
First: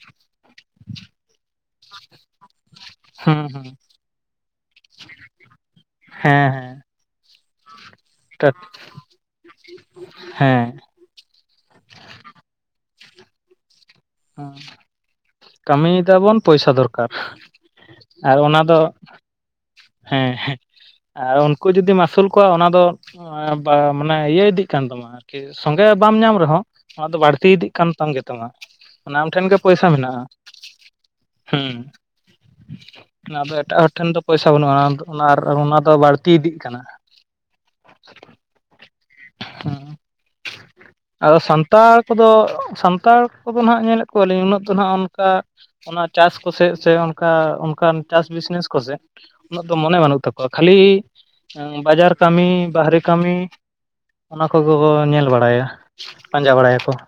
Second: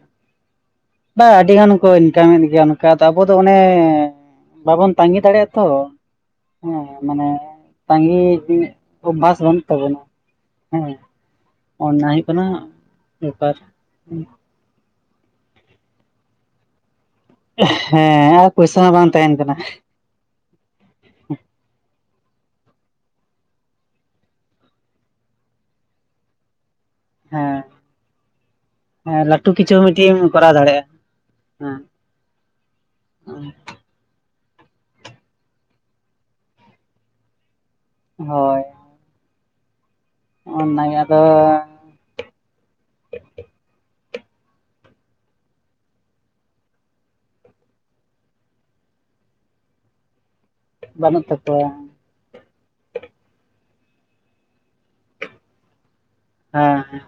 Speaker 2: ᱵᱟ ᱟᱹᱰᱤ ᱜᱟᱱ ᱠᱚ ᱤᱱᱠᱟᱢᱮᱫ ᱜᱮᱭᱟ ᱚᱱᱠᱟ ᱫᱚ ᱟᱵᱚ ᱫᱚ
Speaker 1: ᱦᱩᱸ
Speaker 2: ᱚᱱᱮ
Speaker 1: ᱦᱩᱸ
Speaker 2: ᱵᱟᱵᱚᱱ ᱛᱟᱸᱜᱤ ᱫᱟᱲᱮᱭᱟᱜᱼᱟ ᱛᱚ ᱦᱮᱸ ᱢᱟᱱᱮ ᱛᱟᱸᱜᱤ
Speaker 1: ᱦᱮᱸ
Speaker 2: ᱚᱵᱵᱷᱟᱥ ᱵᱟᱹᱱᱩᱜ ᱛᱟᱵᱚᱱᱟ ᱦᱮᱸ ᱚᱱᱱᱟ ᱦᱩᱭᱩᱜ ᱠᱟᱱᱟ ᱵᱮᱯᱟᱨ
Speaker 1: ᱦᱚᱸ ᱠᱟᱹᱢᱤ ᱮᱫᱟᱵᱚᱱ ᱯᱚᱭᱥᱟ ᱫᱚᱨᱠᱟᱨ ᱾
Speaker 2: ᱦᱮᱸ ᱟᱨ ᱯᱚᱭᱥᱟ ᱦᱚᱸ ᱵᱟᱝ ᱛᱟᱦᱮᱱ ᱠᱟᱱᱟ ᱾
Speaker 1: ᱦᱮᱸ ᱦᱮᱸᱜ ᱟᱨ ᱩᱱᱠᱩ ᱡᱩᱫᱤᱢ ᱟᱹᱥᱩᱞ ᱠᱚᱣᱟ ᱚᱱᱟ ᱫᱚ ᱢᱟᱱᱮ ᱤᱭᱟᱹ ᱤᱫᱤᱜ ᱠᱟᱱ ᱛᱟᱢᱟ ᱟᱨ ᱠᱤ ᱥᱚᱸᱜᱮ ᱵᱟᱢ ᱧᱟᱢ ᱨᱮᱦᱚᱸ ᱚᱱᱟ ᱫᱚ ᱵᱟᱹᱲᱛᱤ
Speaker 2: ᱦᱮᱸ
Speaker 1: ᱤᱫᱤᱜ ᱠᱟᱱ ᱜᱮᱛᱟᱢᱟ ᱾ ᱚᱱᱟ
Speaker 2: ᱦᱮᱸ
Speaker 1: ᱟᱢ ᱴᱷᱮᱱ
Speaker 2: ᱞᱟᱹᱴᱩ
Speaker 1: ᱜᱮ
Speaker 2: ᱠᱤᱪᱷᱩ
Speaker 1: ᱯᱚᱭᱥᱟ
Speaker 2: ᱢᱤᱫᱴᱤᱡ
Speaker 1: ᱢᱮᱱᱟᱜᱼᱟ,
Speaker 2: ᱮᱢ ᱠᱚᱨᱟᱣ ᱫᱟᱲᱮᱭᱟᱜᱼᱟ
Speaker 1: ᱦᱩᱸ
Speaker 2: ᱦᱮᱸ
Speaker 1: ᱟᱫᱚ ᱮᱴᱟᱜ ᱦᱚᱲ ᱴᱷᱮᱱ ᱫᱚ ᱯᱚᱭᱥᱟ ᱵᱟᱹᱱᱩᱜᱼᱟ ᱟᱨ ᱚᱱᱟ ᱫᱚ ᱵᱟᱹᱲᱛᱤ ᱤᱫᱤᱜ ᱠᱟᱱᱟ ᱾
Speaker 2: ᱦᱳᱭ
Speaker 1: ᱦᱩᱸ
Speaker 2: ᱚᱱ ᱚᱱᱟᱜᱮ ᱟᱫᱚᱻ
Speaker 1: ᱛᱟᱲ ᱠᱚᱫᱚ ᱥᱟᱱᱛᱟᱲ ᱠᱚᱫᱚ ᱱᱟᱜ ᱧᱮᱞᱮᱫ ᱠᱚᱣᱟᱞᱤᱧ ᱩᱱᱟᱹᱜ ᱫᱚ ᱱᱟᱦᱟᱜ ᱚᱱᱠᱟ ᱚᱱᱟ ᱪᱟᱥ ᱠᱚᱥᱮ ᱥᱮ ᱚᱱᱠᱟ ᱚᱱᱠᱟᱱ ᱪᱟᱥ ᱵᱤᱡᱱᱮᱥ ᱠᱚᱥᱮ ᱩᱱᱟᱹᱜ ᱫᱚ ᱢᱚᱱᱮ ᱵᱟᱹᱱᱩᱜ ᱛᱟᱠᱚᱣᱟ ᱾ ᱠᱷᱟᱹᱞᱤ
Speaker 2: ᱵᱟᱹᱱᱩᱜ ᱛᱟᱠᱚᱣᱟ
Speaker 1: ᱵᱟᱡᱟᱨ ᱠᱟᱹᱢᱤ ᱵᱟᱦᱨᱮ ᱠᱟᱹᱢᱤ ᱚᱱᱟ ᱠᱚᱜᱮ ᱠᱚ ᱧᱮᱞ ᱵᱟᱲᱟᱭᱟ ᱯᱟᱸᱡᱟ ᱵᱟᱲᱟᱭ ᱟᱠᱚ
Speaker 2: ᱦᱮᱸ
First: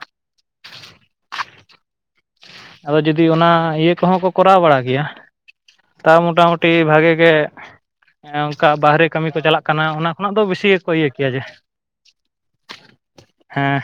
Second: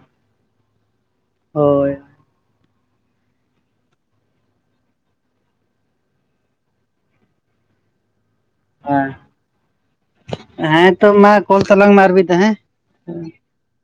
Speaker 2: ᱦᱳᱭ
Speaker 1: ᱟᱫᱚ ᱡᱩᱫᱤ ᱚᱱᱟ ᱤᱭᱟᱹ ᱠᱚᱦᱚᱸ ᱠᱚ ᱠᱚᱨᱟᱣ ᱵᱟᱲᱟ ᱜᱮᱭᱟ ᱾ ᱛᱟᱣ ᱢᱚᱴᱟ ᱢᱩᱩᱴᱤ ᱵᱷᱟᱜᱮ ᱮᱸ ᱵᱟᱦᱨᱮ
Speaker 2: ᱦᱮᱸ
Speaker 1: ᱠᱟᱹᱢᱤ ᱠᱚ ᱪᱟᱞᱟᱜ ᱠᱟᱱᱟ ᱚᱱᱟ ᱠᱷᱚᱱᱟᱜ ᱫᱚ ᱵᱮᱥᱤ ᱜᱮᱠᱚ
Speaker 2: ᱦᱮᱸ
Speaker 1: ᱤᱭᱟᱹ
Speaker 2: ᱛᱚ
Speaker 1: ᱠᱮᱭᱟ
Speaker 2: ᱢᱟ
Speaker 1: ᱡᱮ,
Speaker 2: ᱠᱚᱞ ᱛᱟᱞᱟᱝ ᱢᱮ ᱟᱨ ᱢᱤᱫ ᱫᱷᱟᱣ ᱦᱮᱸ
Speaker 1: ᱦᱮᱸ